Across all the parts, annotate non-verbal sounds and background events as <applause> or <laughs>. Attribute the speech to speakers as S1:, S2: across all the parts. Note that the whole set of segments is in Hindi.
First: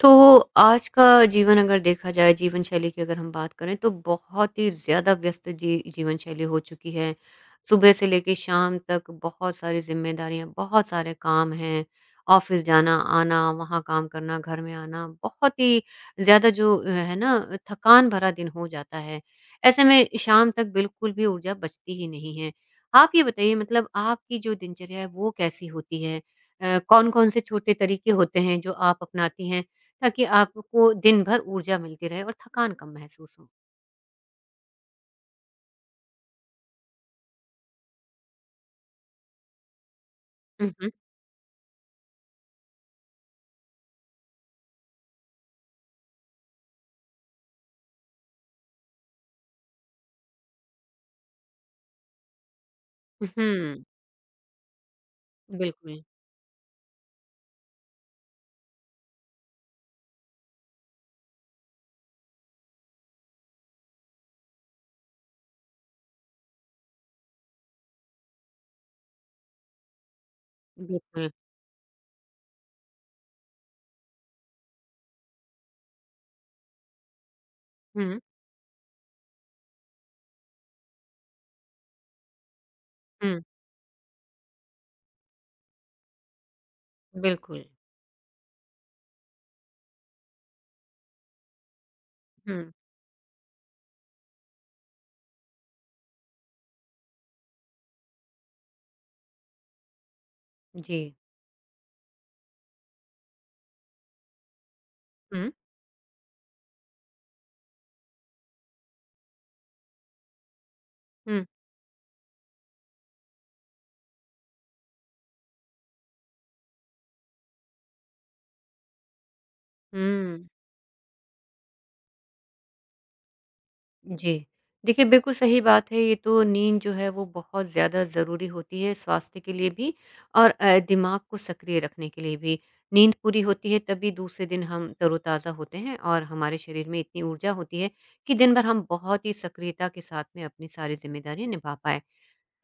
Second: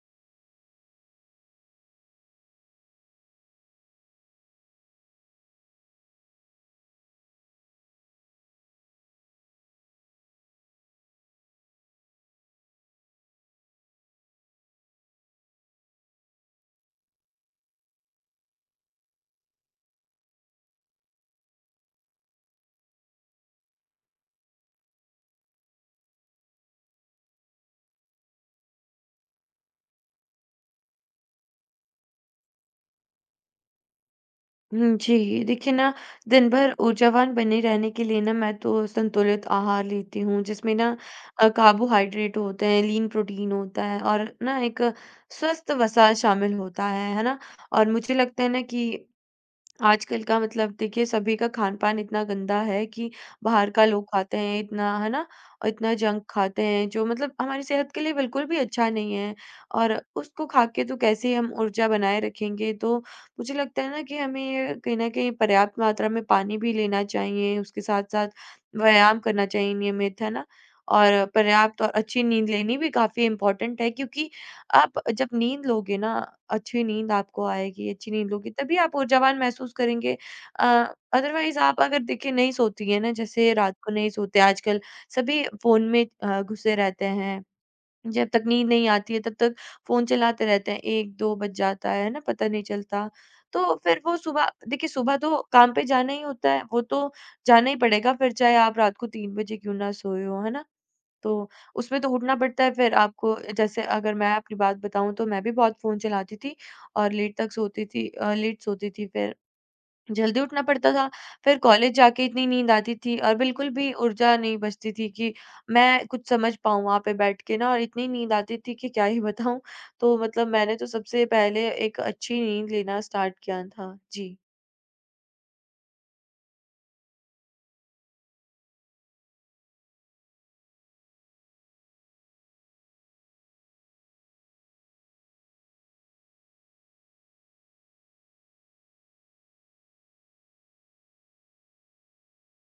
S1: तो आज का जीवन अगर देखा जाए जीवन शैली की अगर हम बात करें तो बहुत ही ज़्यादा व्यस्त जीवन शैली हो चुकी है। सुबह से लेके शाम तक बहुत सारी ज़िम्मेदारियाँ, बहुत सारे काम हैं। ऑफ़िस जाना, आना, वहाँ काम करना, घर में आना, बहुत ही ज़्यादा जो है ना, थकान भरा दिन हो जाता है। ऐसे में शाम तक बिल्कुल भी ऊर्जा बचती ही नहीं है। आप ये बताइए, मतलब आपकी जो दिनचर्या है वो कैसी होती है? कौन-कौन से छोटे तरीके होते हैं जो आप अपनाती हैं? ताकि आपको दिन भर ऊर्जा मिलती रहे और थकान कम महसूस हो।
S2: हुँ, जी। देखिए ना, दिन भर ऊर्जावान बने रहने के लिए ना मैं तो संतुलित आहार लेती हूँ,
S1: हुँ,
S2: जिसमें ना
S1: हुँ।
S2: कार्बोहाइड्रेट होते हैं, लीन प्रोटीन होता है और ना एक स्वस्थ वसा शामिल होता है ना? और मुझे लगता है ना कि आजकल का मतलब देखिए सभी का खान-पान इतना गंदा है कि बाहर
S1: हुँ,
S2: का लोग खाते हैं इतना, है ना? और इतना
S1: बिल्कुल,
S2: जंक खाते हैं जो मतलब हमारी सेहत के लिए बिल्कुल भी अच्छा नहीं है और उसको खा के तो कैसे हम ऊर्जा बनाए रखेंगे? तो मुझे लगता है ना कि हमें कहीं न कहीं पर्याप्त मात्रा में पानी भी लेना चाहिए, उसके साथ-साथ व्यायाम करना चाहिए नियमित, है ना? और
S1: बिल्कुल।
S2: पर्याप्त और अच्छी नींद लेनी भी काफ़ी इम्पोर्टेंट है क्योंकि आप जब नींद लोगे ना, अच्छी नींद आपको आएगी, अच्छी
S1: हुँ,
S2: नींद लोगे तभी आप ऊर्जावान महसूस करेंगे। अ, अदरवाइज़ आप अगर देखिए नहीं सोती हैं ना,
S1: हुँ,
S2: जैसे रात को नहीं सोते आजकल सभी फ़ोन में घुसे रहते हैं।
S1: बिल्कुल।
S2: जब तक नींद नहीं आती है तब तक फ़ोन चलाते रहते हैं, 1-2 बज जाता है ना, पता नहीं
S1: हुँ,
S2: चलता। तो फिर वो सुबह देखिए सुबह तो काम पे जाना ही होता है, वो तो जाना ही पड़ेगा फिर चाहे आप रात को 3 बजे क्यों ना सोए हो, है ना?
S1: जी।
S2: तो उसमें तो उठना पड़ता है फिर आपको जैसे अगर मैं अपनी बात बताऊँ तो मैं
S1: हुँ,
S2: भी बहुत फ़ोन चलाती थी और लेट तक सोती थी लेट सोती थी फिर जल्दी उठना पड़ता था।
S1: हुँ,
S2: फिर कॉलेज जाके इतनी नींद आती थी और बिल्कुल भी ऊर्जा नहीं बचती थी कि मैं कुछ समझ पाऊँ वहाँ पे बैठ के ना और इतनी नींद आती थी कि क्या ही बताऊँ। तो
S1: हुँ,
S2: मतलब मैंने तो सबसे पहले एक अच्छी नींद लेना स्टार्ट किया था।
S1: जी।
S2: जी।
S1: देखिए, बिल्कुल सही बात है, ये तो नींद जो है वो बहुत ज़्यादा ज़रूरी होती है स्वास्थ्य के लिए भी और दिमाग को सक्रिय रखने के लिए भी। नींद पूरी होती है तभी दूसरे दिन हम तरोताज़ा होते हैं और हमारे शरीर में इतनी ऊर्जा होती है कि दिन भर हम बहुत ही सक्रियता के साथ में अपनी सारी ज़िम्मेदारियाँ निभा पाएँ।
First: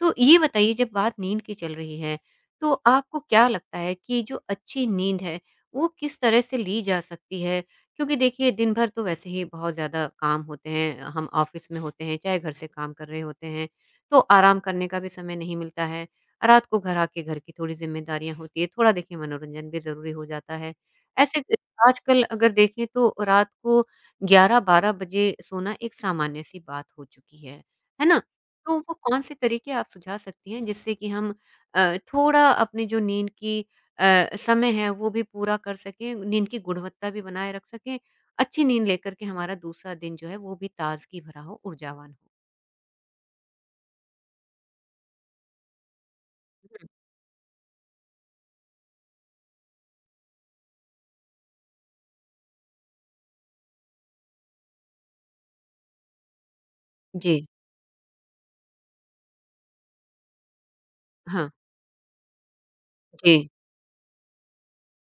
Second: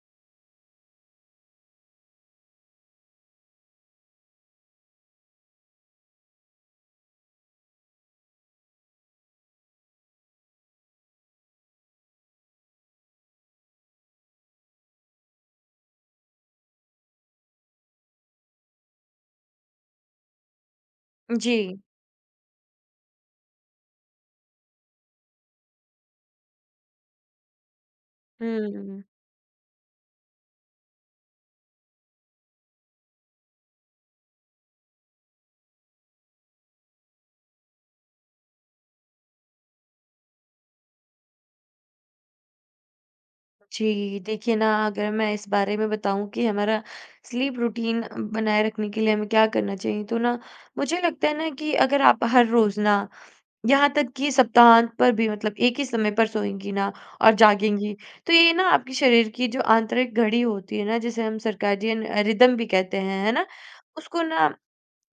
S1: तो ये बताइए जब बात नींद की चल रही है, तो आपको क्या लगता है कि जो अच्छी नींद है, वो किस तरह से ली जा सकती है? क्योंकि देखिए दिन भर तो वैसे ही बहुत ज़्यादा काम होते हैं, हम ऑफ़िस में होते हैं, चाहे घर से काम कर रहे होते हैं, तो आराम करने का भी समय नहीं मिलता है। रात को घर आके घर की थोड़ी ज़िम्मेदारियाँ होती है, थोड़ा देखिए मनोरंजन भी ज़रूरी हो जाता है। ऐसे क
S2: जी।
S1: आजकल अगर देखें तो रात को 11-12 बजे सोना एक सामान्य-सी बात हो चुकी है। है ना? तो वो
S2: हुँ।
S1: कौन-से तरीके आप सुझा सकती हैं जिससे कि हम थोड़ा अपनी जो नींद की समय है वो भी पूरा कर सकें, नींद की गुणवत्ता भी बनाए रख सकें, अच्छी नींद लेकर के हमारा दूसरा दिन जो है वो भी ताज़गी भरा हो, ऊर्जावान हो।
S2: जी, देखिए ना अगर मैं इस बारे में बताऊँ कि हमारा
S1: हुँ,
S2: स्लीप रूटीन बनाए रखने के लिए हमें क्या करना चाहिए, तो ना मुझे लगता है ना कि अगर आप हर रोज़ ना यहाँ तक कि सप्ताहांत पर भी मतलब एक ही समय पर सोएँगी ना और
S1: जी,
S2: जागेंगी, तो ये ना आपके शरीर की जो आंतरिक घड़ी होती है ना, जिसे हम
S1: हाँ,
S2: सर्कैडियन रिदम भी कहते हैं, है ना?
S1: जी,
S2: उसको ना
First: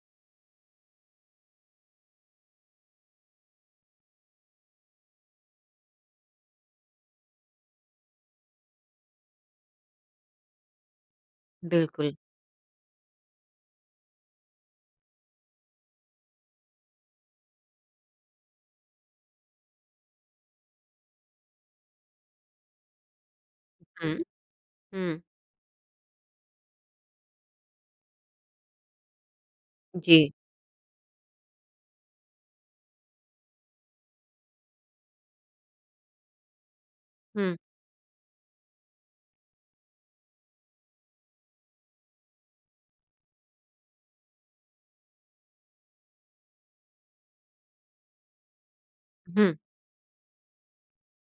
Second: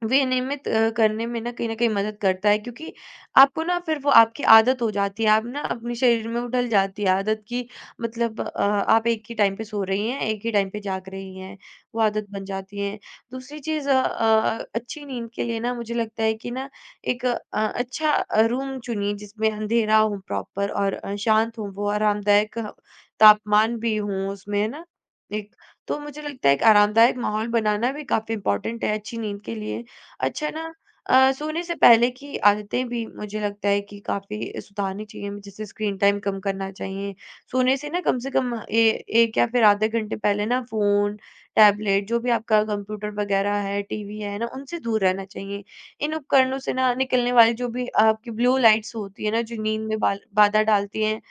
S2: विनियमित करने में ना कहीं न कहीं मदद करता है क्योंकि आपको ना फिर वो आपकी आदत हो जाती है, आप ना अपने शरीर में वो ढल जाती है आदत की मतलब आप एक ही टाइम पे सो रही हैं, एक ही टाइम पे जाग रही हैं, वो
S1: बिल्कुल।
S2: आदत बन जाती है। दूसरी चीज़ अच्छी नींद के लिए ना मुझे लगता है कि ना एक अच्छा रूम चुनिए जिसमें अंधेरा हो प्रॉपर और शांत हो वो, आरामदायक तापमान भी
S1: हुँ,
S2: हो उसमें, है ना?
S1: हुँ,
S2: एक तो मुझे लगता है एक आरामदायक माहौल बनाना भी काफ़ी इम्पोर्टेंट है अच्छी नींद के लिए।
S1: जी,
S2: अच्छा ना सोने से पहले की आदतें भी मुझे लगता है कि काफ़ी सुधारनी चाहिए, जैसे स्क्रीन टाइम कम करना चाहिए।
S1: हुँ,
S2: सोने से ना कम से कम ए 1 या फिर आधे घंटे पहले ना फ़ोन, टैबलेट जो भी आपका कंप्यूटर वगैरह है, टीवी है ना, उनसे दूर रहना चाहिए। इन उपकरणों से ना निकलने वाली जो भी आपकी ब्लू लाइट्स होती है ना,
S1: हुँ,
S2: जो नींद में बाल बाधा डालती हैं,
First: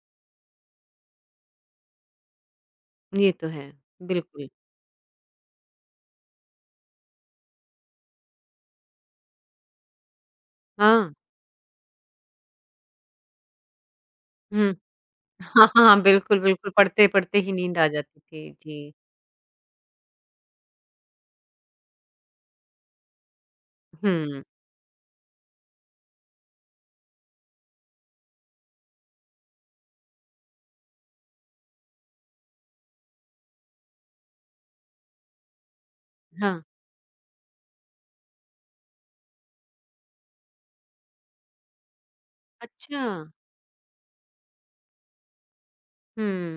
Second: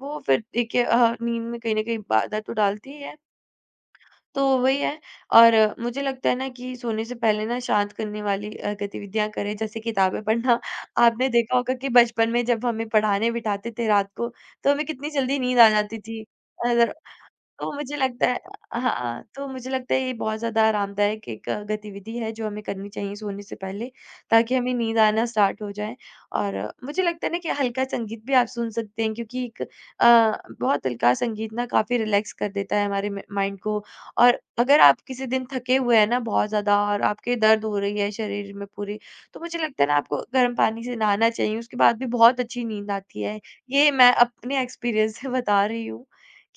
S2: वो फिर देखिए नींद में कहीं न कहीं बाधा तो डालती ही है।
S1: ये तो है,
S2: तो
S1: बिल्कुल।
S2: वही है और मुझे लगता है ना कि सोने से पहले ना शांत करने वाली गतिविधियां करें जैसे किताबें पढ़ना <laughs>
S1: हाँ,
S2: आपने देखा होगा कि बचपन में जब हमें पढ़ाने बिठाते थे रात को तो
S1: हुँ,
S2: हमें कितनी जल्दी नींद
S1: हाँ,
S2: आ
S1: हाँ,
S2: जाती
S1: हाँ,
S2: थी
S1: बिल्कुल, बिल्कुल,
S2: अगर
S1: पढ़ते-पढ़ते ही
S2: तो
S1: नींद आ
S2: मुझे
S1: जाती
S2: लगता है
S1: थी, जी।
S2: हाँ, तो मुझे लगता है ये बहुत ज़्यादा आरामदायक एक गतिविधि है जो हमें करनी चाहिए सोने से पहले,
S1: हुँ,
S2: ताकि हमें नींद आना स्टार्ट हो जाए और मुझे लगता है ना कि हल्का संगीत भी आप सुन सकते हैं क्योंकि एक बहुत हल्का संगीत ना काफ़ी रिलैक्स कर देता है हमारे म माइंड को और अगर आप किसी दिन थके हुए हैं ना बहुत
S1: हाँ,
S2: ज़्यादा और आपके दर्द हो रही है शरीर में पूरे, तो मुझे लगता है ना आपको गर्म पानी से नहाना चाहिए, उसके बाद भी बहुत अच्छी नींद
S1: अच्छा,
S2: आती है। ये मैं अपने एक्सपीरियंस से बता रही हूँ।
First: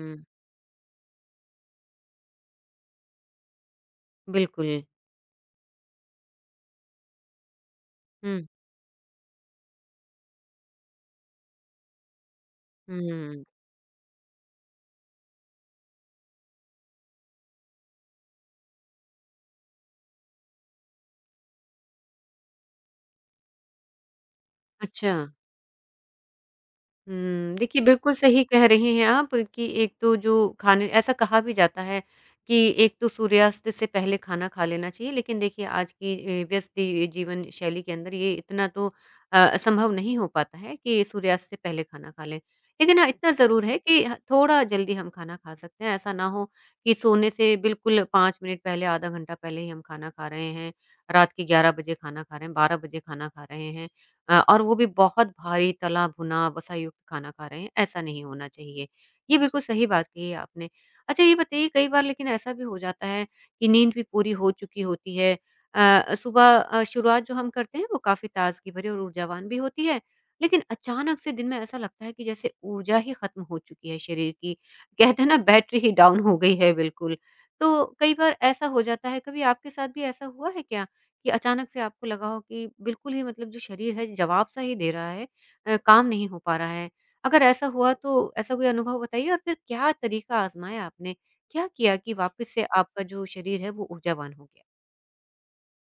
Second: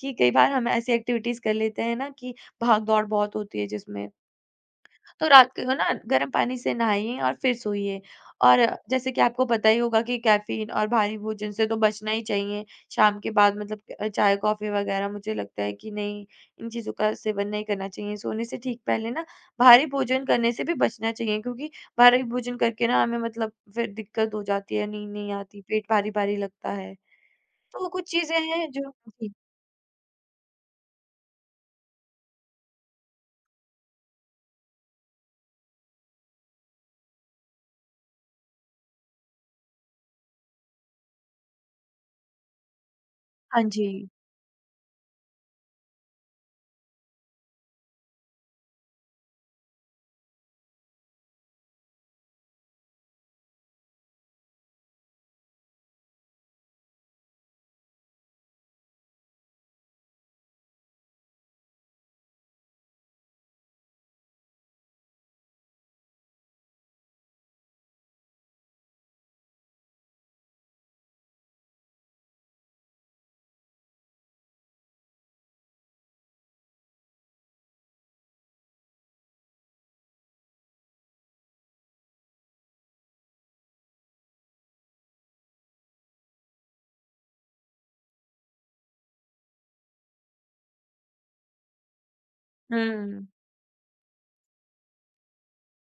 S2: कि कई बार हम ऐसी एक्टिविटीज़ कर लेते हैं ना कि भाग-दौड़ बहुत होती है जिसमें,
S1: बिल्कुल,
S2: तो रात को ना गर्म पानी से नहाइए और फिर सोइए।
S1: हुँ।
S2: और जैसे कि आपको पता ही होगा कि कैफ़ीन और भारी भोजन से तो बचना ही चाहिए। शाम के
S1: हुँ।
S2: बाद मतलब चाय, कॉफ़ी वगैरह मुझे लगता है कि नहीं, इन चीज़ों का सेवन नहीं करना चाहिए। सोने से ठीक पहले ना भारी भोजन करने से भी बचना चाहिए क्योंकि भारी भोजन करके ना हमें मतलब फिर दिक्कत हो जाती है, नींद
S1: अच्छा।
S2: नहीं आती, पेट भारी-भारी लगता है।
S1: हुँ, देखिए
S2: तो वो कुछ
S1: बिल्कुल
S2: चीज़ें
S1: सही कह
S2: हैं जो
S1: रही हैं
S2: जी।
S1: आप कि एक तो जो खाने ऐसा कहा भी जाता है कि एक तो सूर्यास्त से पहले खाना खा लेना चाहिए, लेकिन देखिए आज की व्यस्त ये जीवन शैली के अंदर ये इतना तो संभव नहीं हो पाता है कि सूर्यास्त से पहले खाना खा लें। लेकिन हाँ, इतना
S2: हाँ
S1: ज़रूर है
S2: जी।
S1: कि ह थोड़ा जल्दी हम खाना खा सकते हैं, ऐसा ना हो कि सोने से बिल्कुल 5 मिनट पहले, आधा घंटा पहले ही हम खाना खा रहे हैं, रात के 11 बजे खाना खा रहे हैं, 12 बजे खाना खा रहे हैं। और वो भी बहुत भारी तला भुना वसा युक्त खाना खा रहे हैं, ऐसा नहीं होना चाहिए। ये बिल्कुल सही बात कही है आपने। अच्छा ये बताइए, कई बार लेकिन ऐसा भी हो जाता है कि नींद भी पूरी हो चुकी होती है। सुबह शुरुआत जो हम करते हैं वो काफ़ी ताज़गी भरी और ऊर्जावान भी होती है, लेकिन अचानक से दिन में ऐसा लगता है कि जैसे ऊर्जा ही ख़त्म हो चुकी है शरीर की। कहते हैं ना, बैटरी ही डाउन हो गई है बिल्कुल। तो कई बार ऐसा हो जाता है, कभी आपके साथ भी ऐसा हुआ है क्या? कि अचानक से आपको लगा हो कि बिल्कुल ही, मतलब जो शरीर है जवाब सा ही दे रहा है, काम नहीं हो पा रहा है। अगर ऐसा हुआ तो ऐसा कोई अनुभव बताइए और फिर क्या तरीका आज़माया आपने? क्या किया कि वापस से आपका जो
S2: हुँ।
S1: शरीर है वो ऊर्जावान हो गया?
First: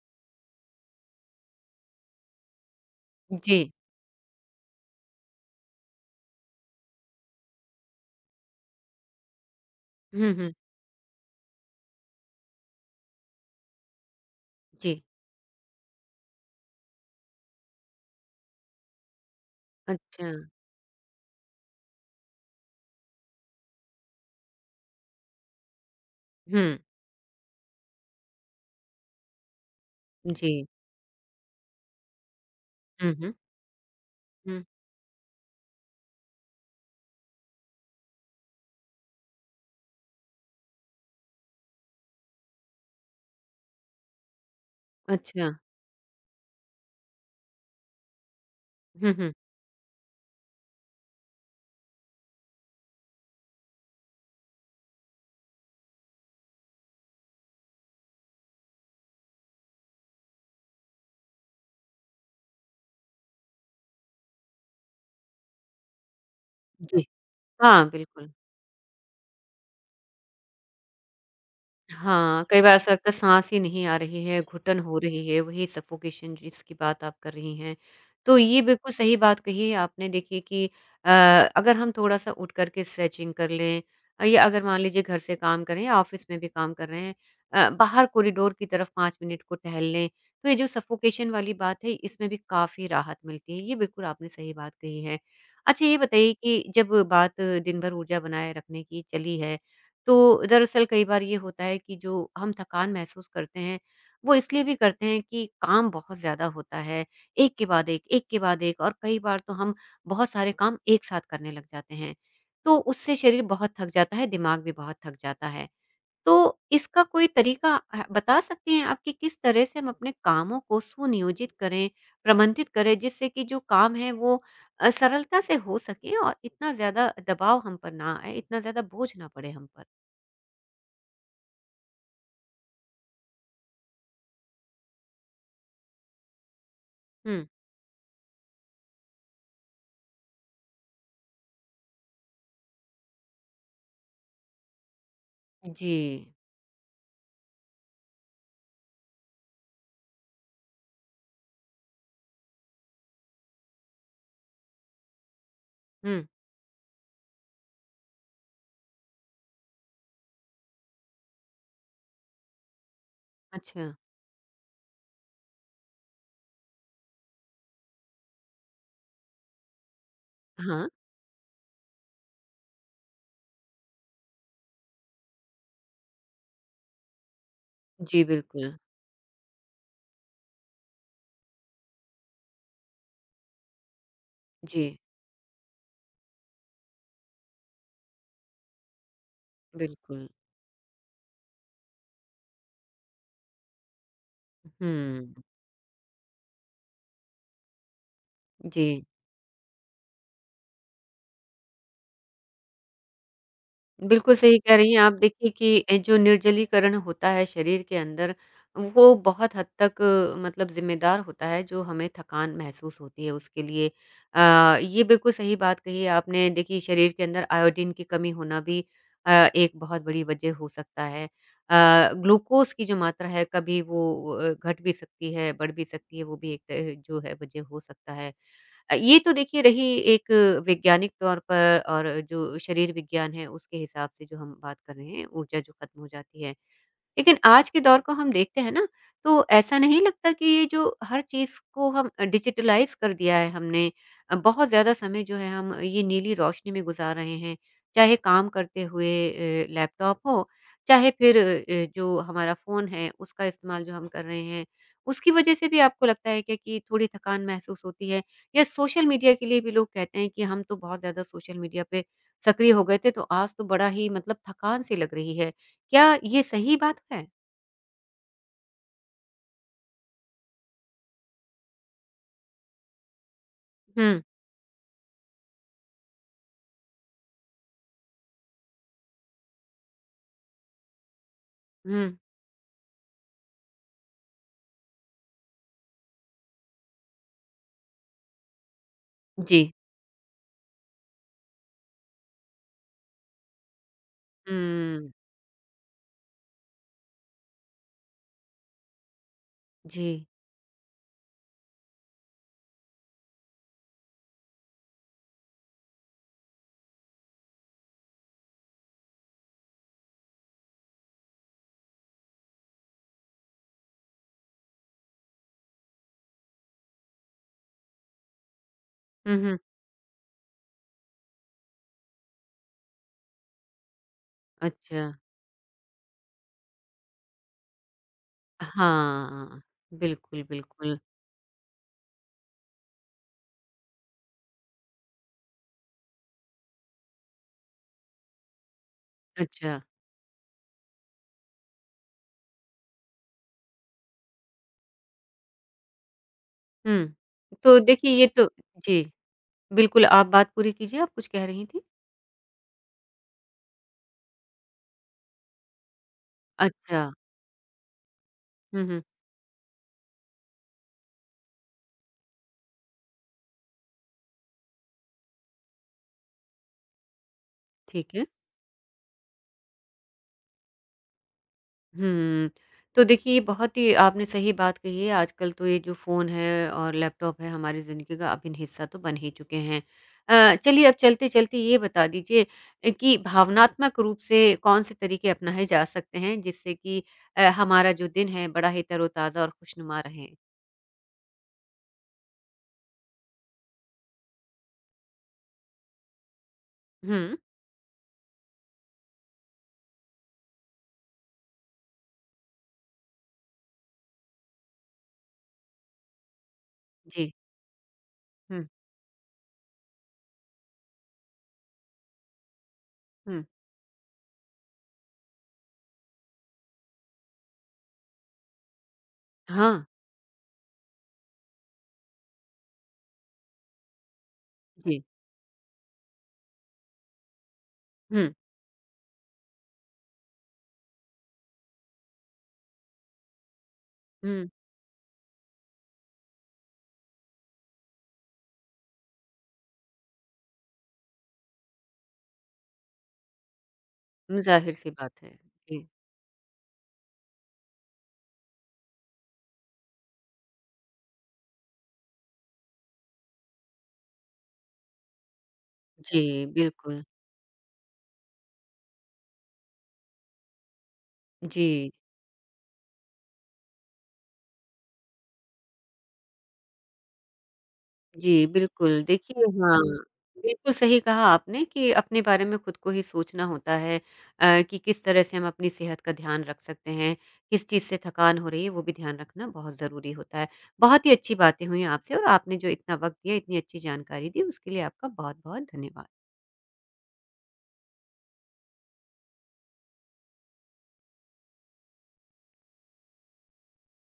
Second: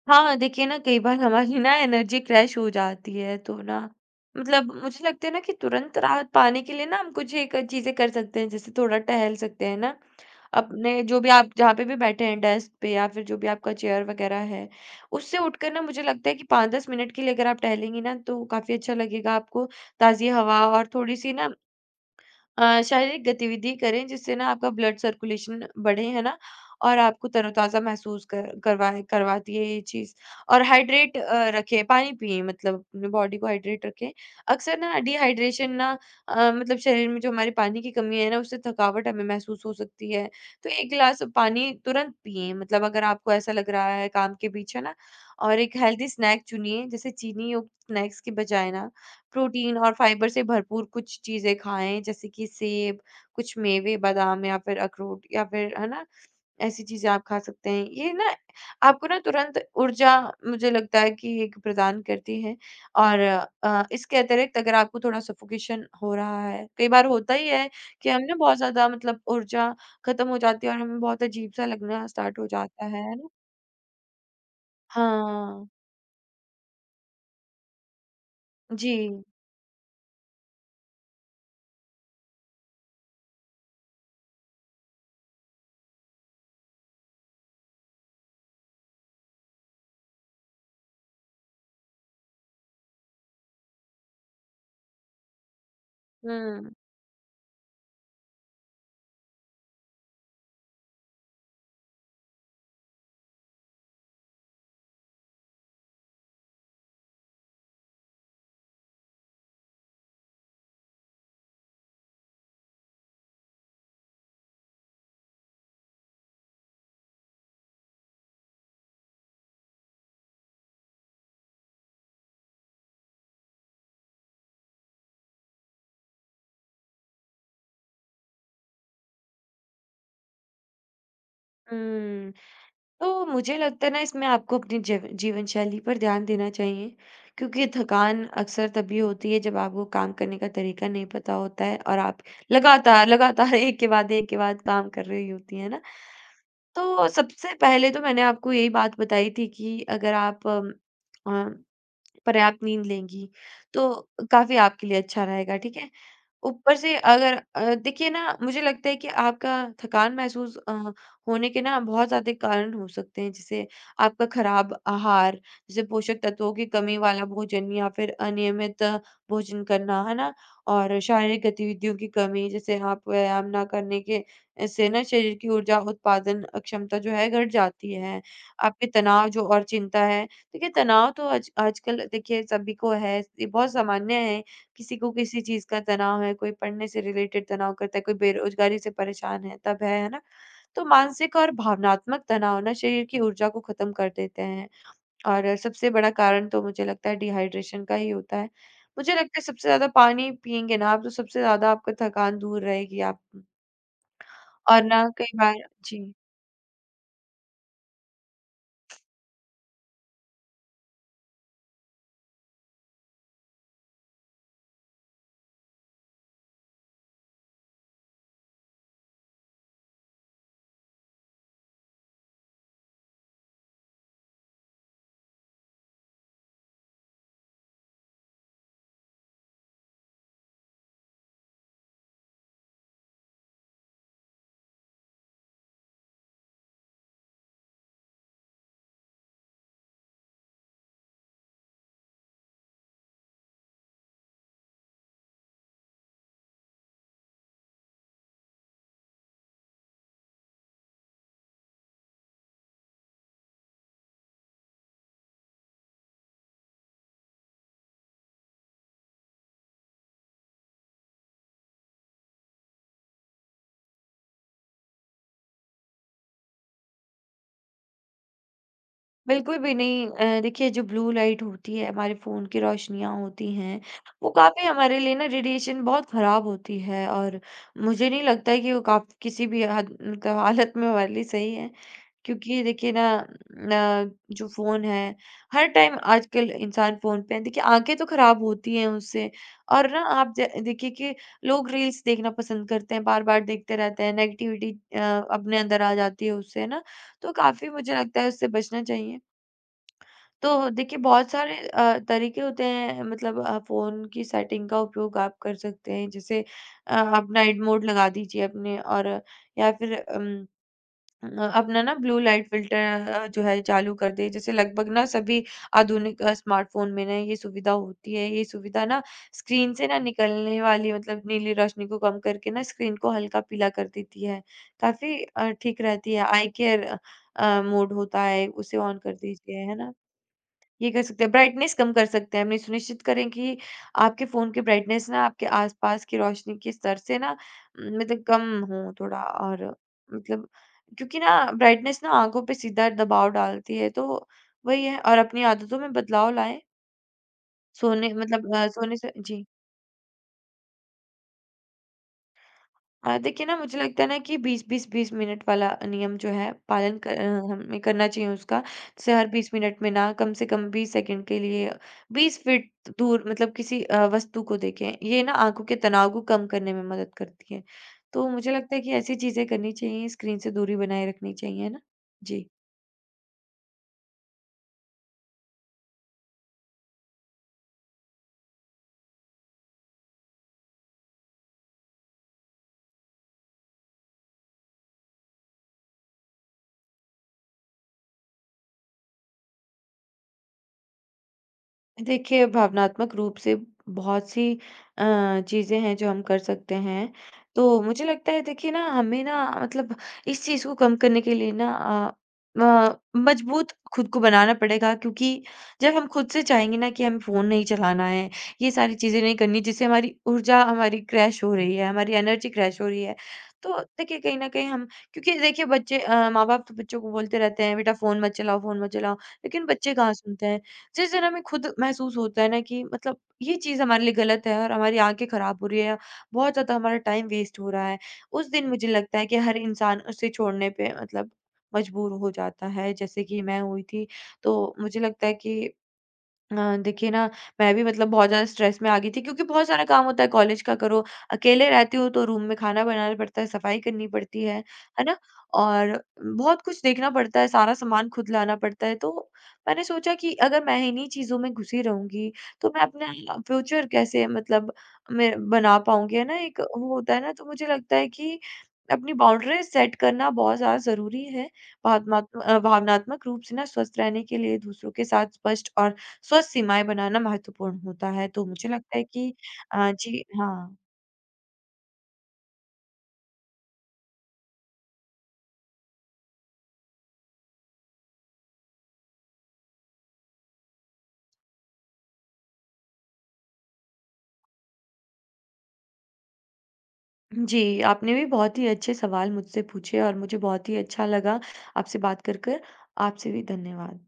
S2: हाँ, देखिए ना कई बार हमारी ना एनर्जी क्रैश हो जाती है तो
S1: जी।
S2: ना मतलब मुझे लगता है ना कि तुरंत राहत पाने के लिए ना हम कुछ एक चीज़ें कर सकते हैं। जैसे थोड़ा टहल सकते हैं ना,
S1: हुँ, हुँ।
S2: अपने जो भी आप जहाँ पे भी बैठे हैं डेस्क पे या फिर जो भी आपका चेयर वगैरह है,
S1: जी।
S2: उससे उठकर ना मुझे लगता है कि 5-10 मिनट के लिए अगर आप टहलेंगी ना तो काफ़ी अच्छा लगेगा आपको।
S1: अच्छा।
S2: ताज़ी हवा और थोड़ी-सी ना शारीरिक गतिविधि करें जिससे ना आपका ब्लड सर्कुलेशन बढ़े, है ना?
S1: हुँ।
S2: और आपको तरोताज़ा महसूस कर करवाए करवाती है ये चीज़।
S1: जी।
S2: और हाइड्रेट रखें, पानी पिएँ मतलब अपनी
S1: हुँ, हुँ।
S2: बॉडी को हाइड्रेट रखें।
S1: हुँ।
S2: अक्सर ना डिहाइड्रेशन ना मतलब शरीर में जो हमारे पानी की कमी है ना, उससे थकावट हमें महसूस हो सकती है। तो 1 गिलास पानी तुरंत पिएँ मतलब अगर आपको ऐसा लग रहा है काम के बीच, है ना?
S1: अच्छा।
S2: और एक हेल्दी स्नैक चुनिए जैसे चीनी युक्त स्नैक्स के बजाय ना
S1: हुँ, हुँ।
S2: प्रोटीन और फाइबर से भरपूर कुछ चीज़ें खाएँ, जैसे कि सेब, कुछ मेवे, बादाम या फिर अखरोट या फिर है ना, ऐसी चीज़ें आप खा सकते हैं। ये ना आपको ना तुरंत ऊर्जा मुझे लगता है कि एक प्रदान करती है और इसके अतिरिक्त अगर आपको थोड़ा सफ़ोकेशन हो रहा है, कई
S1: जी।
S2: बार होता ही है
S1: हाँ,
S2: कि हम
S1: बिल्कुल।
S2: ना बहुत ज़्यादा मतलब ऊर्जा खत्म हो जाती है और हमें बहुत अजीब-सा लगना स्टार्ट
S1: हाँ,
S2: हो
S1: कई बार
S2: जाता
S1: सर का
S2: है ना?
S1: साँस ही नहीं आ रही है, घुटन हो रही है, वही
S2: हाँ।
S1: सफ़ोकेशन जिसकी बात आप कर रही हैं। तो ये
S2: जी।
S1: बिल्कुल सही बात कही है आपने। देखिए कि अ, अगर हम थोड़ा-सा उठ कर के स्ट्रेचिंग कर लें, या अगर मान लीजिए घर से काम कर रहे हैं या ऑफ़िस में भी काम कर रहे हैं, बाहर कॉरिडोर की तरफ 5 मिनट को टहल लें, तो ये जो सफ़ोकेशन वाली बात है इसमें भी काफ़ी राहत मिलती है। ये बिल्कुल आपने सही बात कही है। अच्छा ये बताइए कि
S2: हुँ,
S1: जब बात दिन भर ऊर्जा बनाए रखने की चली है तो दरअसल कई बार ये होता है कि जो हम थकान महसूस करते हैं, वो इसलिए भी करते हैं कि काम बहुत ज़्यादा होता है, एक के बाद एक, एक के बाद एक, और कई बार तो हम बहुत सारे काम एक साथ करने लग जाते हैं। तो उससे शरीर बहुत थक जाता है, दिमाग भी बहुत थक जाता है। तो इसका कोई तरीका ह बता सकती हैं आप कि किस तरह से हम अपने कामों को सुनियोजित करें, प्रबंधित करें जिससे कि जो काम है वो सरलता से हो सके और इतना ज़्यादा दबाव हम पर ना आए, इतना ज़्यादा बोझ ना पड़े हम पर?
S2: हुँ। तो मुझे लगता है ना इसमें आपको अपनी जीवन शैली पर ध्यान देना चाहिए,
S1: हुँ,
S2: क्योंकि थकान अक्सर तभी होती है जब आपको काम करने का तरीका नहीं पता होता है और आप लगातार, लगातार <laughs> एक के बाद काम कर रही होती हैं ना।
S1: जी।
S2: तो सबसे पहले तो मैंने आपको यही बात बताई थी कि अगर आप अ, पर्याप्त नींद लेंगी, तो काफ़ी आपके लिए अच्छा रहेगा, ठीक है?
S1: हुँ,
S2: ऊपर से अगर देखिए ना मुझे लगता है कि आपका थकान महसूस होने के ना बहुत ज़्यादा कारण हो सकते हैं जैसे
S1: अच्छा।
S2: आपका खराब आहार, जैसे पोषक तत्वों की कमी वाला भोजन या फिर अनियमित भोजन करना, है ना?
S1: हाँ,
S2: और शारीरिक गतिविधियों की कमी जैसे आप व्यायाम ना करने के से ना शरीर की ऊर्जा उत्पादन क्षमता जो है घट जाती है।
S1: जी बिल्कुल।
S2: आपके तनाव जो और चिंता है, देखिए तनाव तो आज आजकल देखिए सभी को है, ये बहुत सामान्य है
S1: जी,
S2: किसी को किसी चीज़ का तनाव है, कोई पढ़ने से रिलेटेड तनाव करता है, कोई बेरोज़गारी से परेशान है, तब है ना?
S1: बिल्कुल।
S2: तो मानसिक और भावनात्मक तनाव ना शरीर की ऊर्जा को ख़त्म कर देते हैं
S1: हुँ,
S2: और सबसे बड़ा कारण तो मुझे लगता है डिहाइड्रेशन का ही होता है।
S1: जी।
S2: मुझे लगता है सबसे ज़्यादा पानी पिएँगे ना आप तो सबसे ज़्यादा आपका थकान दूर रहेगी आप
S1: बिल्कुल सही कह
S2: और
S1: रही हैं
S2: ना
S1: आप।
S2: कई
S1: देखिए
S2: बार
S1: कि
S2: जी।
S1: जो निर्जलीकरण होता है शरीर के अंदर, वो बहुत हद तक, मतलब ज़िम्मेदार होता है जो हमें थकान महसूस होती है उसके लिए। ये बिल्कुल सही बात कही है आपने। देखिए शरीर के अंदर आयोडीन की कमी होना भी एक बहुत बड़ी वजह हो सकता है। ग्लूकोज़ की जो मात्रा है कभी वो घट भी सकती है, बढ़ भी सकती है, वो भी एक जो है वजह हो सकता है। ये तो देखिए रही एक वैज्ञानिक तौर पर, और जो शरीर विज्ञान है उसके हिसाब से जो हम बात कर रहे हैं, ऊर्जा जो खत्म हो जाती है। लेकिन आज के दौर को हम देखते हैं ना, तो ऐसा नहीं लगता कि ये जो हर चीज़ को हम डिजिटलाइज़ कर दिया है हमने, बहुत ज़्यादा समय जो है हम ये नीली रोशनी में गुज़ार रहे हैं। चाहे काम करते हुए लैपटॉप हो, चाहे फिर जो हमारा फ़ोन है उसका इस्तेमाल जो हम कर रहे हैं, उसकी वज़ह से भी आपको लगता है क्या कि थोड़ी थकान महसूस होती है? या सोशल मीडिया के लिए भी लोग कहते हैं कि हम तो बहुत ज़्यादा सोशल मीडिया पे सक्रिय हो गए थे, तो आज तो बड़ा ही, मतलब थकान-सी लग रही है। क्या ये सही बात है?
S2: बिल्कुल भी नहीं देखिए जो ब्लू लाइट होती है हमारे फ़ोन की रोशनियाँ होती हैं,
S1: हुँ,
S2: वो काफ़ी हमारे लिए ना रेडिएशन बहुत ख़राब होती है और मुझे नहीं लगता है कि वो काफ़ किसी भी हद मतलब हालत में हमारे लिए सही है।
S1: हुँ।
S2: क्योंकि देखिए ना न जो फ़ोन है, हर टाइम आजकल इंसान फ़ोन पे है। देखिए आँखें तो ख़राब होती हैं उससे
S1: जी।
S2: और ना आप ज देखिए कि लोग रील्स देखना पसंद करते हैं, बार-बार देखते रहते हैं, नेगेटिविटी
S1: हुँ,
S2: अपने अंदर आ जाती है उससे, है ना? तो काफ़ी मुझे लगता है उससे बचना चाहिए।
S1: जी।
S2: तो देखिए बहुत सारे तरीके होते हैं मतलब फ़ोन की सेटिंग का उपयोग आप कर सकते हैं। जैसे आप नाइट मोड लगा दीजिए अपने और या फिर अ, अपना ना ब्लू लाइट फ़िल्टर जो है चालू कर दें। जैसे लगभग ना सभी आधुनिक स्मार्टफ़ोन में ना ये सुविधा होती है। ये सुविधा ना
S1: हुँ, हुँ।
S2: स्क्रीन से ना निकलने वाली मतलब नीली रोशनी को कम करके ना स्क्रीन को हल्का पीला कर देती है।
S1: अच्छा।
S2: काफ़ी ठीक रहती है। आई केयर मोड होता है उसे ऑन कर
S1: हाँ,
S2: दीजिए, है ना?
S1: बिल्कुल,
S2: ये
S1: बिल्कुल।
S2: कर सकते हैं, ब्राइटनेस कम कर सकते हैं। हमने सुनिश्चित करें कि आपके फ़ोन की ब्राइटनेस ना आपके आस-पास की रोशनी के स्तर से ना मतलब कम हो थोड़ा और
S1: अच्छा,
S2: मतलब क्योंकि ना ब्राइटनेस ना आँखों पे सीधा दबाव डालती है, तो वही है और अपनी आदतों में बदलाव लाएँ।
S1: हुँ। तो देखिए
S2: सोने
S1: ये तो,
S2: मतलब सोने
S1: जी,
S2: से जी।
S1: बिल्कुल आप बात पूरी कीजिए, आप कुछ कह रही थीं?
S2: देखिए ना मुझे लगता है ना कि 20-20 20 मिनट वाला नियम जो है पालन
S1: अच्छा।
S2: कर हमें करना चाहिए उसका।
S1: हुँ, हुँ।
S2: जैसे हर 20 मिनट में ना कम से कम 20 सेकंड के लिए 20 फीट दूर मतलब किसी वस्तु को देखें। ये ना आँखों के तनाव को कम करने में मदद करती है।
S1: ठीक है।
S2: तो मुझे लगता है कि ऐसी चीज़ें करनी चाहिए, स्क्रीन से दूरी बनाए रखनी चाहिए, है ना? जी।
S1: हुँ। तो देखिए, ये बहुत ही आपने सही बात कही है, आजकल तो ये जो फ़ोन है और लैपटॉप है, हमारी ज़िंदगी का अभिन्न हिस्सा तो बन ही चुके हैं। चलिए अब चलते-चलते ये बता दीजिए कि भावनात्मक रूप से कौन-से तरीके अपनाए जा सकते हैं, जिससे कि हमारा जो दिन है, बड़ा ही तरोताज़ा और खुशनुमा रहे?
S2: देखिए, भावनात्मक रूप से बहुत सी अ, चीज़ें हैं जो हम कर सकते हैं।
S1: हुँ।
S2: तो मुझे लगता है देखिए ना हमें ना मतलब इस चीज़ को कम करने के लिए ना मजबूत खुद को बनाना पड़ेगा क्योंकि जब हम खुद से चाहेंगे ना कि हमें
S1: जी।
S2: फ़ोन नहीं चलाना है,
S1: हुँ,
S2: ये सारी चीज़ें नहीं करनी जिससे हमारी ऊर्जा हमारी क्रैश हो रही है, हमारी एनर्जी क्रैश हो रही है।
S1: हुँ।
S2: तो देखिए कहीं न कहीं हम क्योंकि देखिए बच्चे माँ-बाप तो बच्चों को बोलते रहते हैं बेटा फ़ोन मत चलाओ, लेकिन
S1: हाँ,
S2: बच्चे कहाँ सुनते हैं? जिस दिन हमें खुद महसूस होता है ना कि मतलब ये चीज हमारे लिए गलत है और हमारी
S1: जी।
S2: आंखें खराब हो रही है या बहुत ज्यादा हमारा टाइम वेस्ट हो रहा है
S1: हुँ,
S2: उस दिन मुझे लगता है कि हर इंसान उसे छोड़ने पे मतलब मजबूर हो जाता है जैसे कि मैं हुई थी
S1: हुँ।
S2: तो मुझे लगता है कि देखिए ना, मैं भी मतलब बहुत ज़्यादा स्ट्रेस में आ गई थी क्योंकि बहुत सारा काम होता है कॉलेज का करो, अकेले रहती हूँ तो रूम में खाना बनाना पड़ता है, सफाई करनी पड़ती
S1: ज़ाहिर-सी
S2: है ना?
S1: बात है। जी।
S2: और बहुत कुछ देखना पड़ता है, सारा सामान खुद लाना पड़ता है। तो मैंने सोचा कि अगर मैं इन्हीं चीज़ों में घुसी रहूँगी, तो मैं अपना फ्यूचर कैसे मतलब मैं बना पाऊँगी,
S1: जी,
S2: है ना? एक वो
S1: बिल्कुल।
S2: होता है ना, तो मुझे लगता है कि अपनी बाउंड्रीज़ सेट करना बहुत ज़्यादा ज़रूरी है,
S1: जी।
S2: भावनात्मक रूप से ना स्वस्थ रहने के लिए, दूसरों के साथ स्पष्ट और स्वस्थ सीमाएँ बनाना महत्वपूर्ण होता है। तो
S1: जी,
S2: मुझे लगता
S1: बिल्कुल।
S2: है कि
S1: देखिए हाँ,
S2: जी
S1: बिल्कुल
S2: हाँ।
S1: सही कहा आपने कि अपने बारे में खुद को ही सोचना होता है, कि किस तरह से हम अपनी सेहत का ध्यान रख सकते हैं, किस चीज़ से थकान हो रही है, वो भी ध्यान रखना बहुत ज़रूरी होता है। बहुत ही अच्छी बातें हुई आपसे और आपने जो इतना वक़्त दिया, इतनी अच्छी जानकारी दी, उसके लिए आपका बहुत-बहुत धन्यवाद।
S2: जी, आपने भी बहुत ही अच्छे सवाल मुझसे पूछे और मुझे बहुत ही अच्छा लगा आपसे बात कर कर। आपसे भी धन्यवाद।